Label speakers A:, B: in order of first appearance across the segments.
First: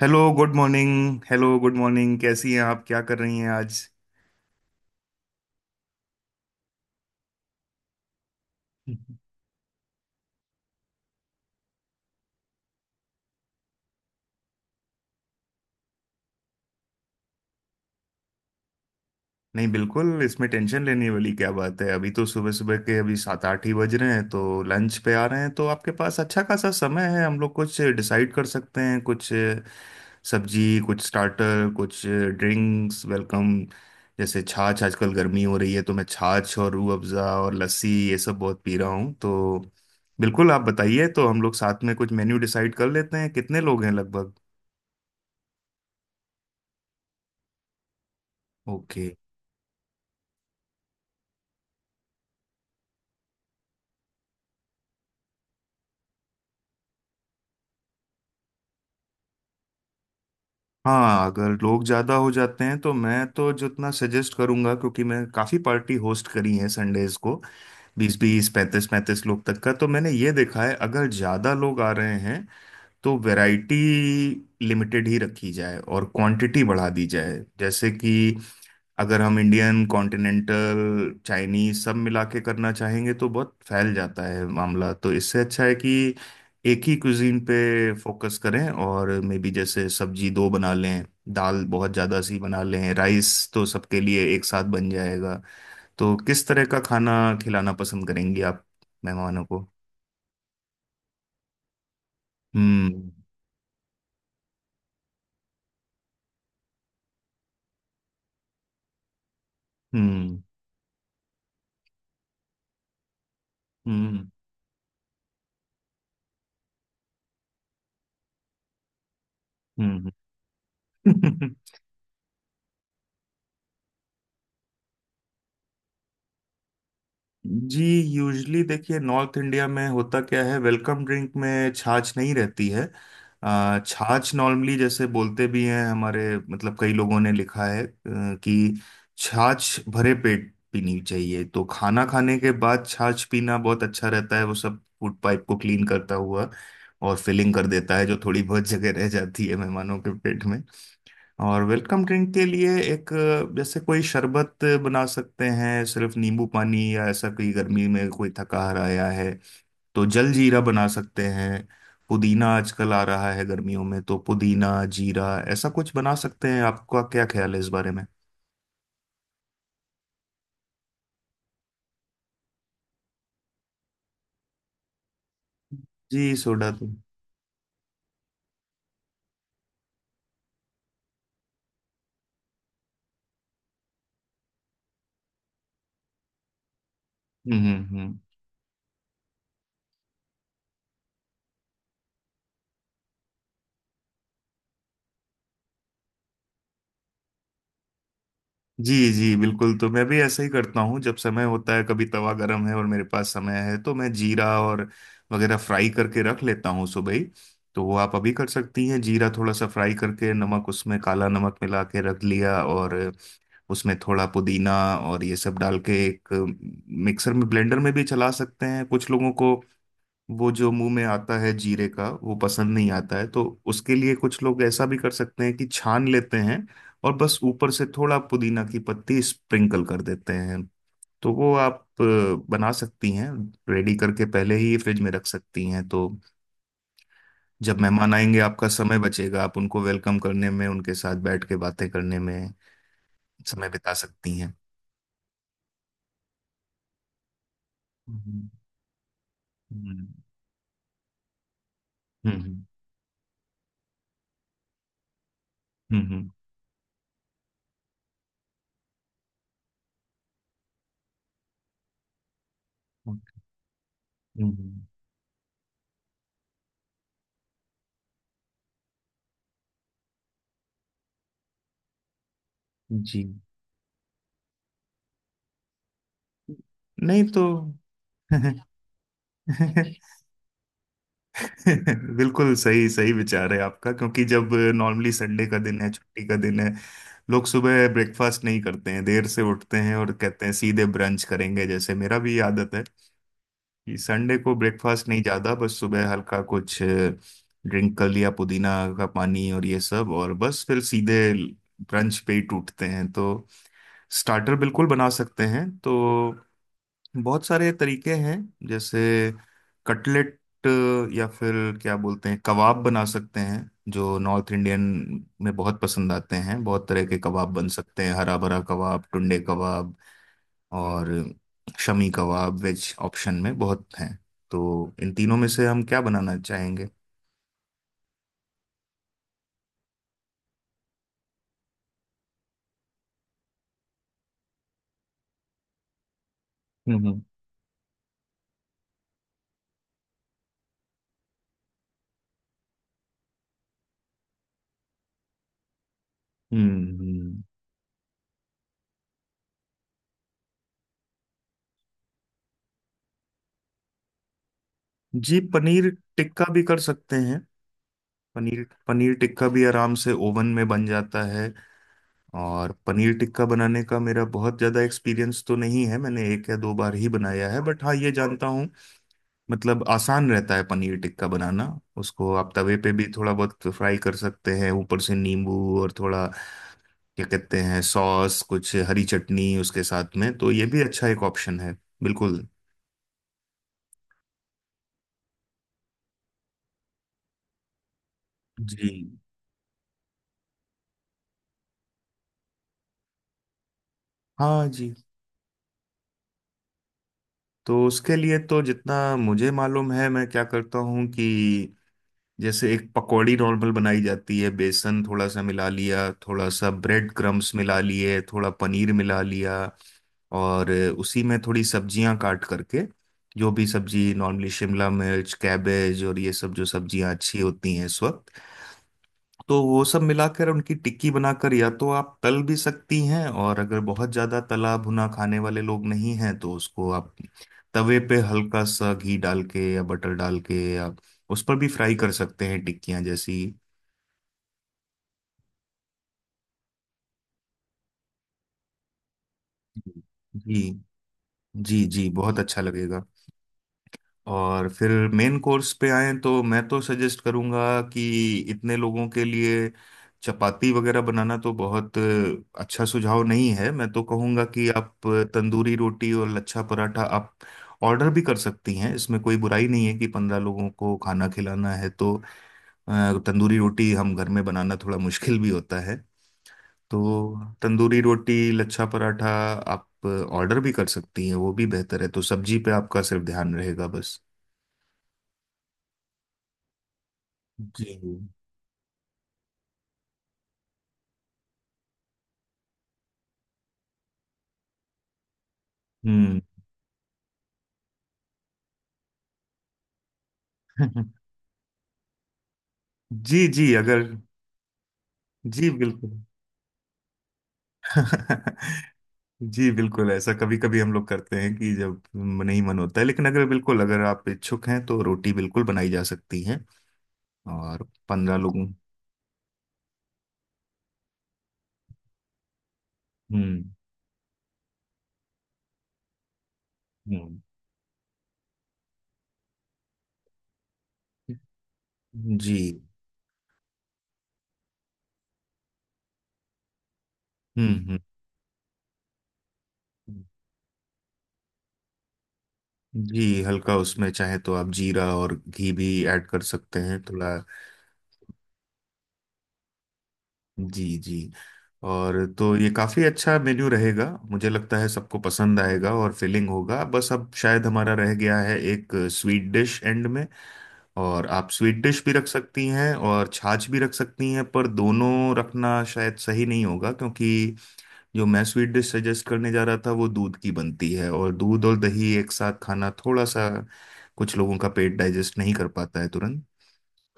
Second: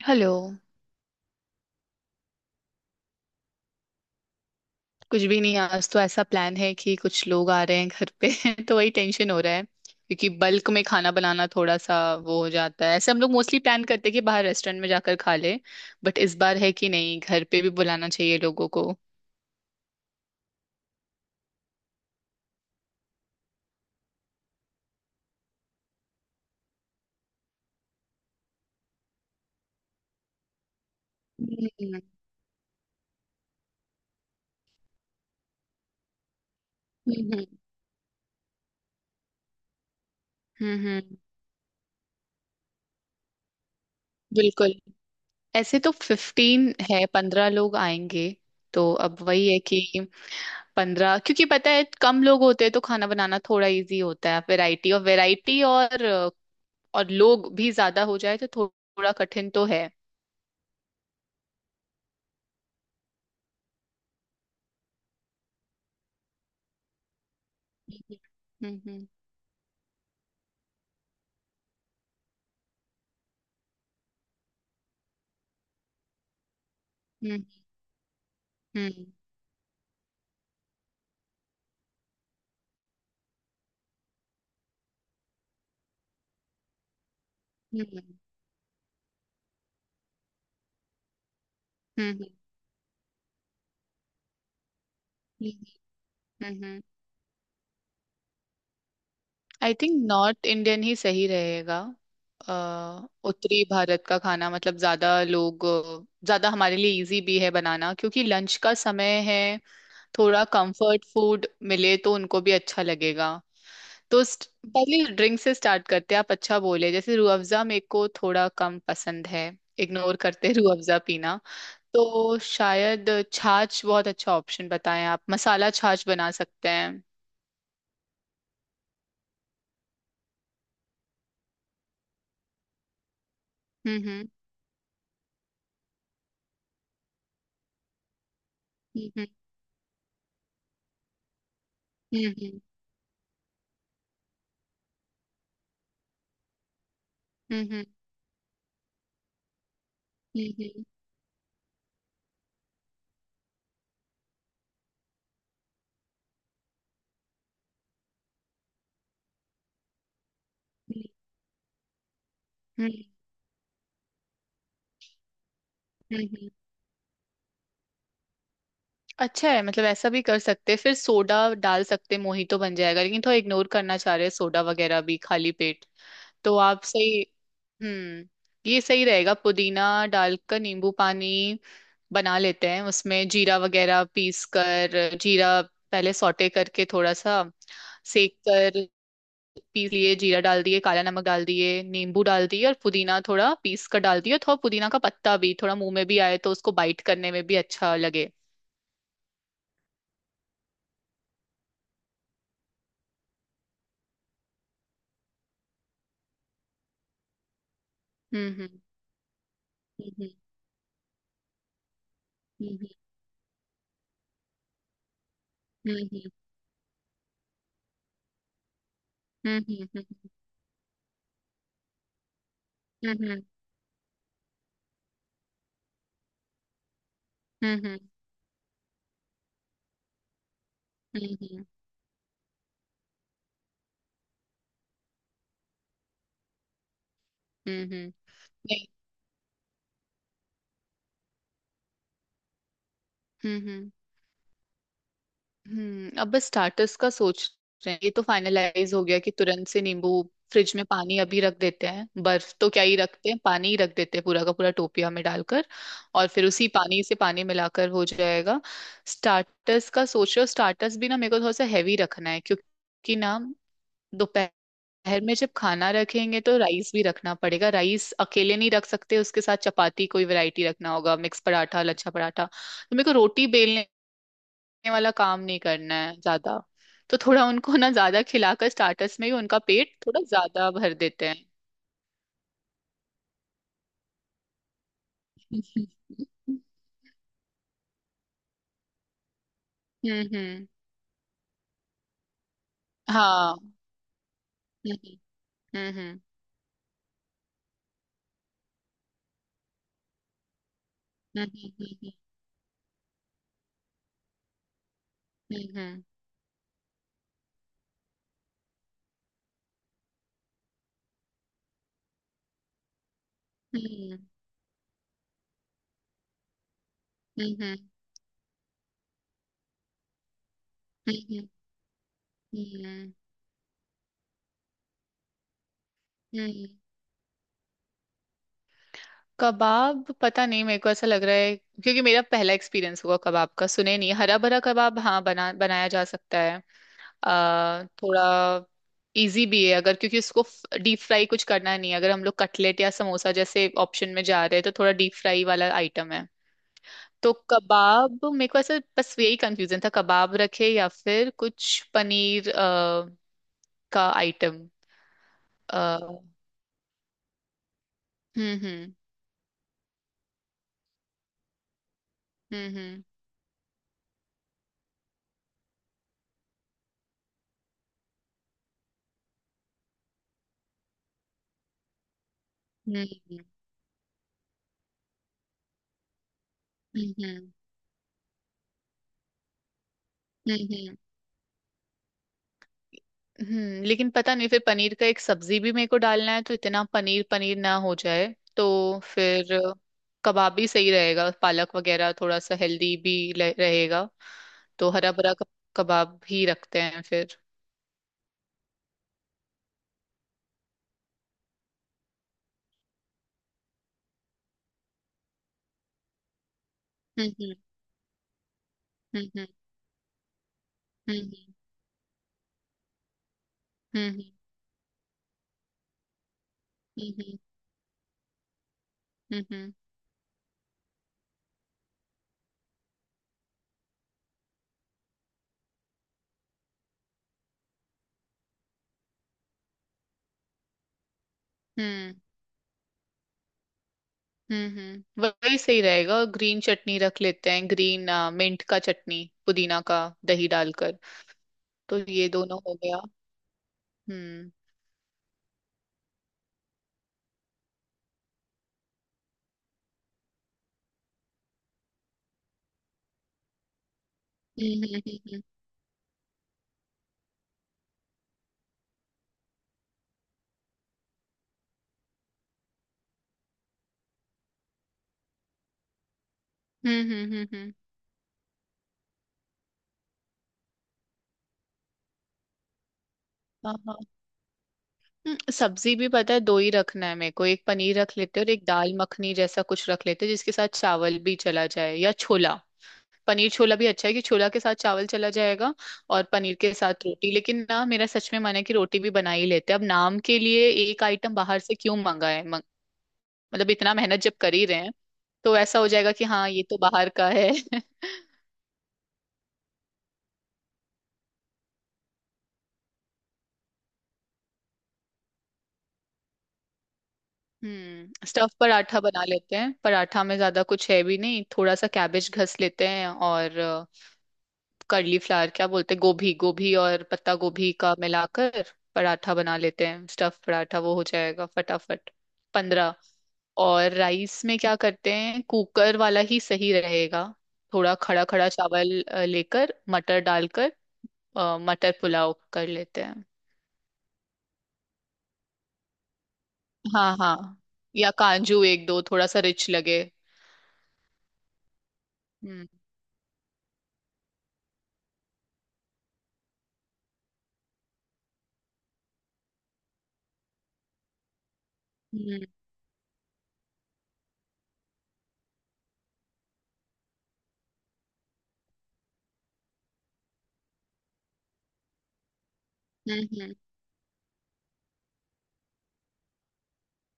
A: Hello,
B: hello.
A: Good morning. Hello, good morning. कैसी हैं आप? क्या कर रही हैं आज?
B: कुछ भी नहीं, आज तो ऐसा प्लान है कि कुछ लोग आ रहे हैं घर पे। तो वही टेंशन हो रहा है क्योंकि बल्क में खाना बनाना थोड़ा सा वो हो जाता है। ऐसे हम लोग मोस्टली प्लान करते हैं कि बाहर रेस्टोरेंट में जाकर खा ले। बट इस बार है कि नहीं, घर पे भी बुलाना चाहिए लोगों को।
A: नहीं, बिल्कुल इसमें टेंशन लेने वाली क्या बात है। अभी तो सुबह सुबह के अभी 7 8 ही बज रहे हैं, तो लंच पे आ रहे हैं तो आपके पास अच्छा खासा समय है। हम लोग कुछ डिसाइड कर सकते हैं, कुछ सब्जी, कुछ स्टार्टर,
B: हम्म।
A: कुछ ड्रिंक्स, वेलकम। जैसे छाछ, आजकल गर्मी हो रही है तो मैं छाछ और रूह अफ़ज़ा
B: हम्म।
A: और लस्सी ये सब बहुत पी रहा हूँ तो बिल्कुल आप
B: हम्म।
A: बताइए। तो हम लोग साथ में कुछ मेन्यू डिसाइड कर लेते हैं। कितने लोग हैं लगभग?
B: बिल्कुल। ऐसे तो 15 है, 15 लोग आएंगे। तो
A: ओके।
B: अब वही है कि 15, क्योंकि पता है कम लोग होते हैं तो खाना बनाना थोड़ा इजी होता है, वैरायटी। और वैरायटी और लोग भी ज्यादा हो जाए तो थोड़ा कठिन तो है।
A: हाँ, अगर लोग ज़्यादा हो जाते हैं तो मैं तो जितना सजेस्ट करूंगा, क्योंकि मैं काफ़ी पार्टी होस्ट करी है संडेज को। बीस बीस
B: हम्म।
A: पैंतीस
B: हम्म।
A: पैंतीस लोग तक का तो मैंने ये देखा है। अगर ज़्यादा लोग आ रहे हैं तो वैरायटी लिमिटेड ही रखी जाए और क्वांटिटी बढ़ा दी जाए।
B: हम्म।
A: जैसे कि अगर हम इंडियन, कॉन्टिनेंटल, चाइनीज सब मिला के करना चाहेंगे तो बहुत फैल जाता है मामला। तो इससे अच्छा है कि एक ही कुजीन पे
B: हम्म।
A: फोकस करें। और मे बी जैसे सब्जी दो बना लें, दाल बहुत ज़्यादा
B: हम्म।
A: सी बना लें, राइस तो सबके लिए एक साथ बन जाएगा।
B: हम्म।
A: तो किस तरह का
B: हम्म।
A: खाना खिलाना पसंद करेंगी आप मेहमानों को?
B: आई थिंक नॉर्थ इंडियन ही सही रहेगा।
A: हम्म
B: उत्तरी भारत का खाना, मतलब ज्यादा लोग, ज्यादा हमारे लिए इजी भी है बनाना क्योंकि लंच का समय है।
A: हम्म।
B: थोड़ा कंफर्ट फूड मिले तो उनको भी अच्छा लगेगा। तो
A: हम्म
B: पहले ड्रिंक से स्टार्ट करते हैं। आप अच्छा बोले, जैसे रूह अफ़ज़ा मेरे को थोड़ा कम पसंद है।
A: हम्म।
B: इग्नोर करते हैं रूह अफ़ज़ा पीना। तो शायद छाछ बहुत अच्छा ऑप्शन। बताएं, आप मसाला छाछ बना सकते हैं।
A: जी, यूजली देखिए, नॉर्थ इंडिया में होता क्या है, वेलकम ड्रिंक में छाछ नहीं रहती है।
B: हम्म।
A: छाछ नॉर्मली जैसे बोलते भी हैं हमारे, मतलब कई लोगों ने लिखा है कि
B: हम्म। हम्म।
A: छाछ भरे पेट पीनी चाहिए। तो खाना खाने
B: हम्म।
A: के बाद छाछ पीना बहुत अच्छा रहता है। वो सब फूड पाइप को क्लीन करता हुआ और फिलिंग कर
B: हम्म।
A: देता है जो थोड़ी बहुत जगह रह जाती है मेहमानों के पेट।
B: हम्म।
A: और वेलकम ड्रिंक के लिए एक जैसे कोई शरबत बना सकते हैं, सिर्फ नींबू पानी, या ऐसा कोई गर्मी में कोई थकाहार आया है तो जल जीरा बना सकते हैं। पुदीना आजकल
B: हम्म।
A: आ रहा है गर्मियों में तो पुदीना जीरा ऐसा कुछ बना सकते
B: हम्म।
A: हैं। आपका क्या ख्याल है इस बारे में?
B: अच्छा है, मतलब ऐसा भी कर सकते हैं, फिर सोडा डाल सकते हैं, मोहितो बन जाएगा। लेकिन थोड़ा इग्नोर करना चाह रहे हैं सोडा वगैरह भी खाली पेट।
A: जी,
B: तो
A: सोडा
B: आप
A: तो।
B: सही। हम्म। ये सही रहेगा, पुदीना डालकर नींबू पानी बना लेते हैं, उसमें जीरा वगैरह पीस कर, जीरा पहले सौटे करके थोड़ा सा
A: हम्म।
B: सेक कर, पीस लिए, जीरा डाल दिए, काला नमक डाल दिए, नींबू डाल दिए और पुदीना थोड़ा पीस कर डाल दिए। थोड़ा पुदीना का पत्ता भी थोड़ा मुंह में भी आए तो उसको बाइट करने में भी अच्छा लगे।
A: जी जी बिल्कुल, तो मैं भी ऐसा ही करता हूँ। जब समय होता है, कभी तवा गरम है और मेरे पास समय है तो मैं जीरा और वगैरह फ्राई करके रख लेता हूँ सुबह ही। तो वो आप अभी कर
B: हम्म। हम्म।
A: सकती हैं। जीरा थोड़ा सा फ्राई करके, नमक, उसमें काला नमक मिला के रख लिया,
B: हम्म।
A: और उसमें थोड़ा पुदीना और ये सब डाल के एक
B: हम्म।
A: मिक्सर में, ब्लेंडर में भी चला सकते हैं। कुछ लोगों को
B: हम्म। हम्म।
A: वो जो मुंह में आता है जीरे का वो पसंद नहीं आता
B: हम्म।
A: है,
B: हम्म।
A: तो उसके लिए कुछ लोग ऐसा भी कर सकते हैं कि छान लेते हैं और बस ऊपर
B: हम्म।
A: से
B: हम्म।
A: थोड़ा पुदीना की पत्ती स्प्रिंकल कर देते हैं।
B: हम्म।
A: तो
B: हम्म।
A: वो
B: हम्म। हम्म।
A: आप बना सकती हैं, रेडी करके पहले ही फ्रिज में रख सकती हैं। तो जब
B: हम्म।
A: मेहमान आएंगे, आपका
B: नहीं।
A: समय बचेगा, आप उनको वेलकम करने में, उनके साथ बैठ के बातें करने में
B: हम्म।
A: समय
B: हम्म।
A: बिता सकती हैं।
B: हम्म। अब बस स्टार्टर्स का सोच रहे हैं। ये तो
A: हम्म
B: फाइनलाइज हो गया कि तुरंत से
A: हम्म।
B: नींबू, फ्रिज में पानी अभी रख देते हैं। बर्फ
A: हम्म
B: तो क्या ही रखते हैं, पानी ही रख देते हैं पूरा का पूरा टोपिया में डालकर, और
A: हम्म
B: फिर उसी पानी से पानी मिलाकर हो जाएगा। स्टार्टर्स का सोच रहे हो। स्टार्टर्स भी ना मेरे को थोड़ा सा हैवी रखना है, क्योंकि
A: हम्म,
B: ना दोपहर
A: हम्म,
B: में जब खाना रखेंगे तो राइस भी रखना पड़ेगा। राइस अकेले नहीं रख सकते, उसके साथ चपाती कोई वैरायटी रखना होगा, मिक्स पराठा, लच्छा पराठा। तो मेरे को
A: जी,
B: रोटी बेलने वाला काम नहीं करना है ज्यादा। तो
A: नहीं तो।
B: थोड़ा उनको ना, ज्यादा खिलाकर स्टार्टर्स में ही उनका पेट थोड़ा ज्यादा भर देते हैं।
A: बिल्कुल, सही सही विचार है आपका। क्योंकि जब नॉर्मली संडे का दिन है, छुट्टी का दिन है, लोग सुबह ब्रेकफास्ट नहीं करते हैं, देर से उठते हैं और
B: हम्म।
A: कहते हैं
B: हम्म।
A: सीधे ब्रंच करेंगे। जैसे मेरा भी आदत है
B: हाँ।
A: कि संडे को ब्रेकफास्ट
B: हम्म।
A: नहीं ज्यादा, बस सुबह
B: हम्म।
A: हल्का कुछ ड्रिंक कर लिया, पुदीना का पानी और ये सब, और बस फिर सीधे ब्रंच पे ही टूटते हैं। तो स्टार्टर बिल्कुल बना सकते हैं। तो
B: हम्म।
A: बहुत सारे तरीके हैं। जैसे कटलेट, या फिर क्या बोलते हैं, कबाब बना सकते हैं। जो नॉर्थ इंडियन में बहुत पसंद आते हैं। बहुत तरह के कबाब बन
B: हम्म।
A: सकते हैं, हरा भरा कबाब, टुंडे कबाब, और शमी कबाब, वेज
B: हम्म।
A: ऑप्शन में बहुत हैं। तो इन तीनों में से हम क्या बनाना
B: हम्म।
A: चाहेंगे?
B: कबाब पता नहीं, मेरे को ऐसा लग रहा है क्योंकि मेरा पहला एक्सपीरियंस हुआ कबाब का, सुने नहीं? हरा भरा कबाब हाँ बना बनाया जा सकता है।
A: हम्म
B: थोड़ा इजी भी है अगर, क्योंकि उसको डीप फ्राई कुछ करना नहीं है। अगर हम लोग कटलेट या समोसा जैसे ऑप्शन में जा रहे हैं तो थोड़ा डीप फ्राई वाला आइटम है।
A: हम्म।
B: तो कबाब मेरे को ऐसे, बस यही कंफ्यूजन था, कबाब रखे या फिर कुछ पनीर का आइटम।
A: जी, पनीर
B: हम्म।
A: टिक्का भी कर सकते हैं। पनीर,
B: हम्म।
A: पनीर टिक्का भी आराम से ओवन में बन जाता है। और
B: हम्म।
A: पनीर टिक्का बनाने का मेरा बहुत ज़्यादा एक्सपीरियंस तो नहीं है, मैंने एक या दो बार ही बनाया है, बट हाँ ये जानता हूँ मतलब आसान रहता है पनीर टिक्का बनाना। उसको आप तवे पे
B: हम्म।
A: भी थोड़ा
B: हम्म।
A: बहुत फ्राई कर सकते हैं, ऊपर से नींबू और थोड़ा क्या
B: हम्म।
A: कहते हैं सॉस, कुछ हरी चटनी उसके साथ में। तो
B: हम्म।
A: ये भी
B: हम्म।
A: अच्छा एक ऑप्शन है। बिल्कुल।
B: हम्म। लेकिन पता नहीं, फिर पनीर का एक सब्जी भी मेरे को डालना है तो इतना पनीर पनीर ना हो जाए। तो
A: जी,
B: फिर कबाब भी सही रहेगा, पालक वगैरह थोड़ा सा हेल्दी भी रहेगा।
A: हाँ
B: तो
A: जी।
B: हरा भरा कबाब ही रखते हैं फिर।
A: तो उसके लिए तो जितना मुझे मालूम है, मैं क्या करता हूँ कि जैसे एक पकौड़ी नॉर्मल बनाई जाती है, बेसन थोड़ा सा मिला लिया, थोड़ा सा ब्रेड क्रम्स
B: हम्म।
A: मिला लिए, थोड़ा पनीर मिला
B: हम्म। हम्म।
A: लिया, और उसी में
B: हम्म।
A: थोड़ी सब्जियां काट करके, जो भी सब्जी
B: हम्म।
A: नॉर्मली शिमला मिर्च, कैबेज और ये सब जो सब्जियां
B: हम्म।
A: अच्छी होती हैं इस वक्त।
B: हम्म।
A: तो
B: हम्म।
A: वो सब मिलाकर उनकी टिक्की बनाकर, या तो आप तल भी सकती हैं, और अगर बहुत ज़्यादा तला भुना खाने वाले लोग नहीं हैं तो उसको आप तवे पे हल्का सा घी डाल के या बटर डाल के या उस पर भी फ्राई कर
B: हम्म।
A: सकते हैं टिक्कियाँ जैसी।
B: हम्म। वही सही रहेगा। ग्रीन चटनी रख लेते हैं, ग्रीन मिंट का चटनी, पुदीना का
A: जी
B: दही
A: जी।
B: डालकर।
A: जी
B: तो
A: जी,
B: ये
A: बहुत
B: दोनों
A: अच्छा
B: हो गया।
A: लगेगा।
B: हम्म।
A: और फिर मेन कोर्स पे आए तो मैं तो सजेस्ट करूंगा कि इतने लोगों के लिए चपाती वगैरह बनाना तो बहुत अच्छा सुझाव नहीं है। मैं तो कहूंगा कि
B: हम्म।
A: आप
B: हम्म। हम्म।
A: तंदूरी रोटी और लच्छा पराठा आप ऑर्डर भी कर सकती हैं। इसमें कोई बुराई नहीं है कि 15 लोगों को खाना खिलाना है तो तंदूरी रोटी हम घर में बनाना थोड़ा मुश्किल भी होता है।
B: हम्म। हम्म।
A: तो
B: हम्म।
A: तंदूरी रोटी, लच्छा पराठा आप ऑर्डर भी कर सकती हैं, वो भी बेहतर है। तो सब्जी पे आपका सिर्फ ध्यान
B: हाँ
A: रहेगा
B: हाँ।
A: बस।
B: सब्जी भी पता है दो ही रखना है मेरे को। एक
A: जी।
B: पनीर रख लेते हैं और एक दाल मखनी जैसा कुछ रख लेते हैं जिसके साथ चावल भी चला जाए, या छोला। पनीर छोला भी अच्छा है, कि छोला के साथ चावल चला जाएगा और
A: हम्म।
B: पनीर के साथ रोटी। लेकिन ना मेरा सच में मन है कि रोटी भी बना ही लेते हैं। अब नाम के लिए एक आइटम बाहर से क्यों मंगाए
A: जी
B: मतलब
A: जी,
B: इतना
A: अगर
B: मेहनत जब कर ही रहे हैं, तो
A: जी
B: ऐसा हो
A: बिल्कुल।
B: जाएगा कि हाँ ये तो बाहर का है।
A: जी बिल्कुल, ऐसा कभी कभी हम लोग करते हैं कि जब नहीं मन होता है। लेकिन अगर बिल्कुल अगर आप इच्छुक हैं तो रोटी बिल्कुल बनाई जा सकती है। और
B: हम्म।
A: 15
B: स्टफ
A: लोगों।
B: पराठा बना लेते हैं, पराठा में ज्यादा कुछ है भी नहीं, थोड़ा सा कैबेज घस लेते हैं और
A: हम्म
B: कर्ली फ्लावर क्या बोलते हैं, गोभी, गोभी और पत्ता
A: हम्म।
B: गोभी का मिलाकर पराठा बना लेते हैं। स्टफ पराठा वो हो जाएगा फटाफट।
A: जी।
B: 15। और राइस में क्या करते हैं, कुकर वाला ही सही रहेगा। थोड़ा
A: हम्म।
B: खड़ा खड़ा चावल लेकर मटर
A: हम्म।
B: डालकर मटर पुलाव कर लेते हैं।
A: जी, हल्का उसमें चाहे तो आप जीरा और घी भी ऐड कर सकते हैं
B: हाँ
A: थोड़ा।
B: हाँ, या काजू एक दो, थोड़ा सा रिच लगे।
A: जी जी। और तो
B: हम्म।
A: ये काफ़ी अच्छा मेन्यू रहेगा, मुझे लगता है सबको पसंद आएगा और फिलिंग होगा। बस अब शायद हमारा रह गया है एक स्वीट डिश एंड में। और आप स्वीट डिश भी रख
B: हम्म।
A: सकती हैं और छाछ भी रख सकती हैं, पर दोनों रखना शायद सही नहीं होगा। क्योंकि जो मैं स्वीट डिश सजेस्ट करने जा रहा था वो दूध की बनती है, और दूध और दही एक साथ खाना
B: हम्म।
A: थोड़ा सा
B: हम्म।
A: कुछ लोगों का पेट डाइजेस्ट नहीं कर पाता है तुरंत।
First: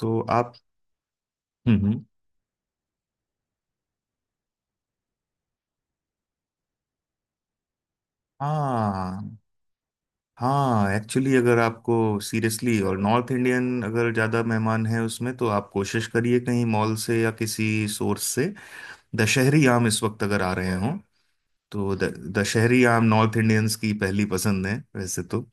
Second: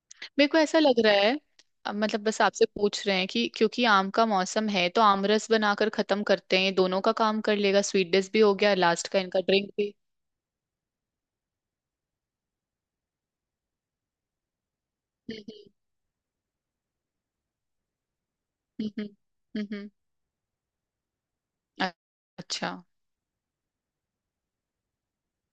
A: तो
B: मेरे
A: आप।
B: को ऐसा लग रहा है,
A: हम्म हम्म।
B: मतलब बस आपसे पूछ रहे हैं कि क्योंकि आम का मौसम है तो आम रस बनाकर खत्म करते हैं, ये दोनों का काम कर लेगा, स्वीट डिश भी हो गया लास्ट का,
A: हाँ,
B: इनका ड्रिंक भी।
A: हाँ एक्चुअली अगर आपको सीरियसली, और नॉर्थ इंडियन अगर ज़्यादा मेहमान हैं उसमें, तो आप
B: हम्म।
A: कोशिश करिए कहीं मॉल से या किसी सोर्स से
B: हम्म। हम्म।
A: दशहरी
B: हम्म,
A: आम
B: हम्म,
A: इस वक्त अगर आ रहे हों
B: अ-
A: तो
B: अच्छा।
A: दशहरी आम नॉर्थ इंडियंस की पहली पसंद है वैसे तो।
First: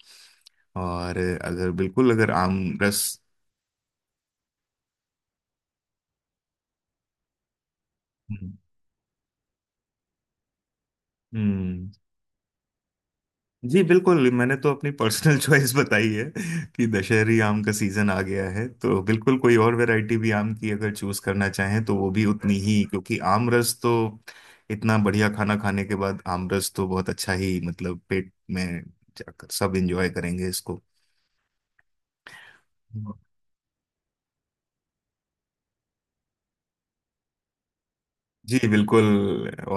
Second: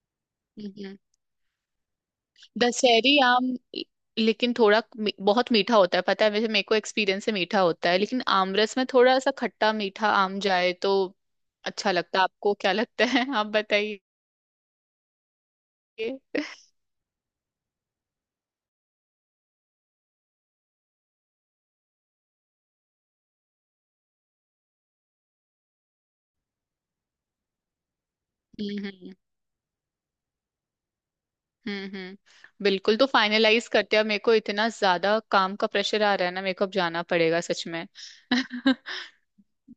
B: हम्म।
A: और अगर बिल्कुल अगर आम रस।
B: दशहरी आम ल- लेकिन थोड़ा बहुत मीठा होता है, पता है वैसे मेरे को एक्सपीरियंस से मीठा होता है। लेकिन
A: हम्म
B: आम रस में थोड़ा सा खट्टा मीठा आम जाए तो
A: हम्म।
B: अच्छा लगता है। आपको क्या लगता है? आप
A: जी
B: बताइए।
A: बिल्कुल, मैंने तो अपनी पर्सनल चॉइस बताई है कि दशहरी आम का सीजन आ गया है। तो बिल्कुल कोई और वैरायटी भी आम की अगर चूज करना चाहें तो वो भी उतनी ही। क्योंकि आम रस तो, इतना बढ़िया खाना खाने के बाद आम रस तो बहुत अच्छा ही, मतलब पेट में
B: हम्म।
A: जाकर सब एंजॉय करेंगे इसको।
B: हम्म। हम्म। बिल्कुल, तो फाइनलाइज करते हैं अब। मेरे को इतना ज्यादा काम का प्रेशर आ रहा है ना, मेरे को अब जाना पड़ेगा सच में।
A: जी
B: हम्म।
A: बिल्कुल।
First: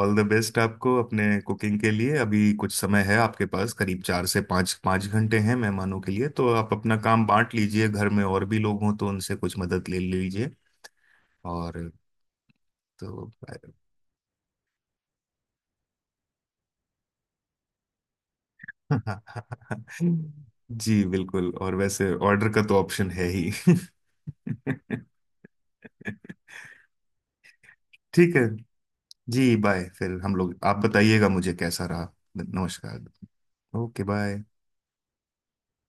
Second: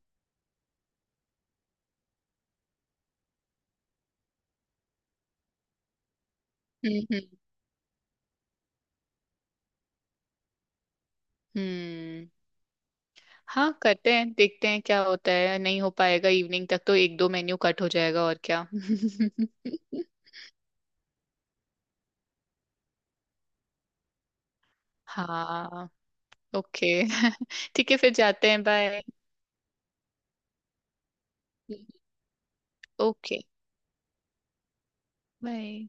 A: ऑल द बेस्ट आपको अपने कुकिंग के लिए। अभी कुछ समय है आपके पास, करीब चार से पाँच पाँच घंटे हैं मेहमानों के लिए। तो आप अपना
B: हम्म।
A: काम बांट लीजिए, घर में और भी लोग हों तो उनसे कुछ मदद ले लीजिए। और
B: हम्म।
A: तो।
B: हाँ करते हैं, देखते हैं क्या होता है, नहीं हो पाएगा इवनिंग तक तो एक दो मेन्यू कट हो जाएगा, और क्या।
A: जी बिल्कुल, और वैसे ऑर्डर का तो ऑप्शन है ही।
B: हाँ। ओके। ठीक है, फिर
A: ठीक है।
B: जाते हैं। बाय।
A: जी, बाय फिर। हम लोग, आप बताइएगा मुझे कैसा रहा। नमस्कार।
B: ओके।
A: Okay, bye.
B: बाय।